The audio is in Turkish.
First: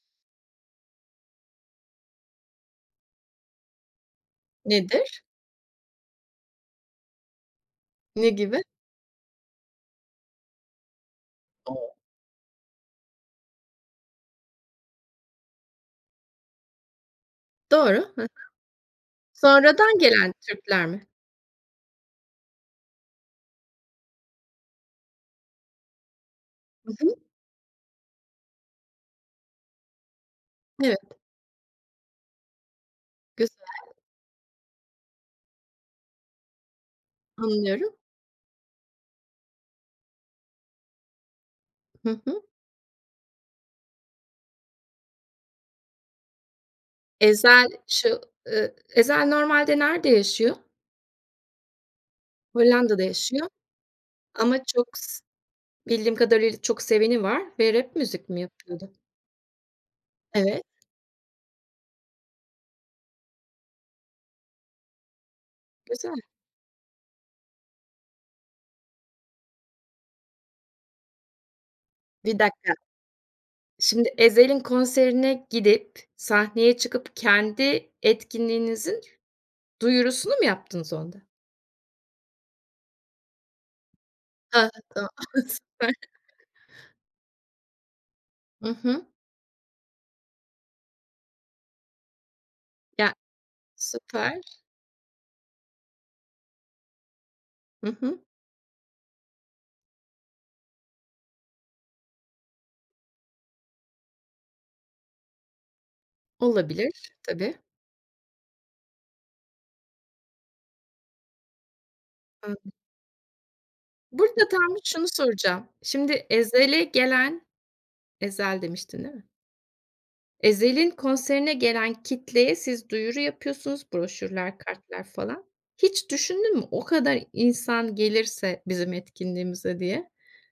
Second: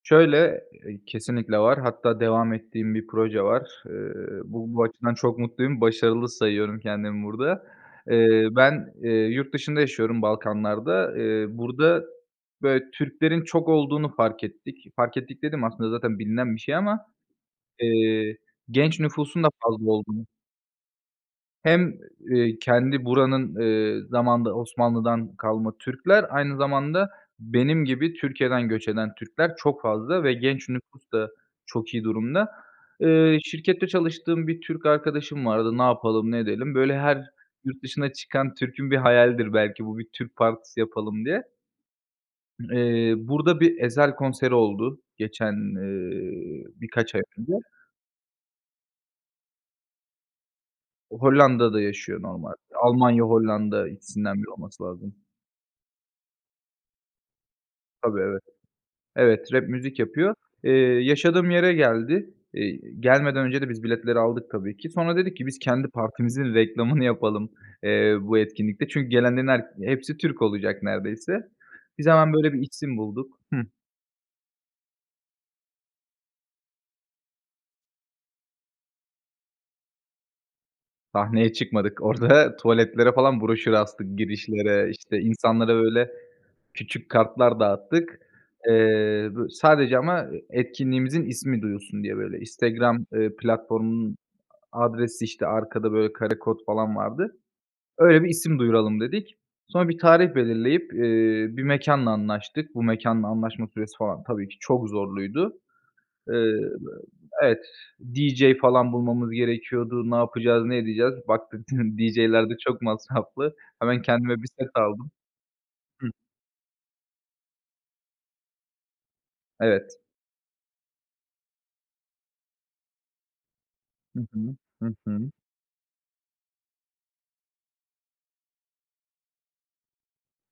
Şöyle, eee, kesinlikle var. Hatta devam ettiğim bir proje var. Eee, bu bu açıdan Nedir? çok mutluyum. Başarılı sayıyorum kendimi burada. Ne Eee, gibi? ben yurt dışında yaşıyorum, Balkanlar'da. Eee, [unintelligible] burada, böyle, Türklerin çok olduğunu fark ettik. Fark ettik dediğim, aslında zaten bilinen bir şey ama, Doğru. Ha ha. eee, genç nüfusun da fazla Sonradan olduğunu gelen Türkler mi? Hem, eee, kendi buranın, eee, zamanında Osmanlı'dan kalma Türkler, aynı Hı zamanda hı. benim gibi Türkiye'den göç eden Türkler çok fazla ve genç Evet. nüfus da çok iyi durumda. Eee, Güzel. şirkette çalıştığım bir Türk arkadaşım vardı, ne yapalım, ne edelim. Böyle, her yurt Anlıyorum. dışına çıkan Türk'ün bir hayalidir belki, bu bir Türk partisi yapalım diye. Hı hı. Eee, burada bir Ezel konseri oldu, geçen, eee, birkaç ay önce. Ezel, şu ııı, Ezel normalde nerede yaşıyor? Hollanda'da yaşıyor normalde. Hollanda'da Almanya, yaşıyor Hollanda, ikisinden biri ama olması çok lazım. sı bildiğim kadarıyla, çok seveni var ve rap Tabii, müzik mi evet. yapıyordu? Evet, rap müzik yapıyor. Evet. Eee, yaşadığım yere geldi. İii, gelmeden önce de biz biletleri aldık, tabii ki. Sonra dedik ki, biz kendi Güzel. partimizin reklamını yapalım, eee, bu etkinlikte. Çünkü gelenlerin her hepsi Türk olacak, neredeyse. Biz hemen, Bir böyle, bir dakika, isim bulduk. Hıh şimdi; Ezel'in konserine gidip, sahneye çıkıp kendi etkinliğinizin duyurusunu mu yaptınız onda? Sahneye çıkmadık, orada, tuvaletlere falan broşür astık, Hah, girişlere. tamam. İşte, insanlara, Süper. böyle, küçük kartlar dağıttık. I hı. Eee, bö sadece ama etkinliğimizin ismi duyulsun diye, böyle, Instagram, Ya eee, platformunun süper. adresi, işte, arkada, böyle, karekod falan vardı. Hı hı. Öyle bir isim duyuralım dedik. Sonra bir tarih belirleyip, eee, bir mekânla anlaştık. Bu mekânla anlaşma süresi falan, tabii ki çok zorluydu. Eee, Olabilir, tabii. evet, DJ falan bulmamız gerekiyordu. Ne yapacağız, ne edeceğiz? Baktık, DJ'ler de Anladım. çok masraflı. Hemen kendime Burada bir set tam bir şunu aldım. soracağım. Hıh Şimdi Ezel'e gelen Ezel demiştin, değil mi? Evet. Ezel'in konserine gelen kitleye siz duyuru yapıyorsunuz, Hı hı. broşürler, Hı kartlar hı. falan. Hiç düşündün mü, o kadar insan gelirse bizim etkinliğimize diye?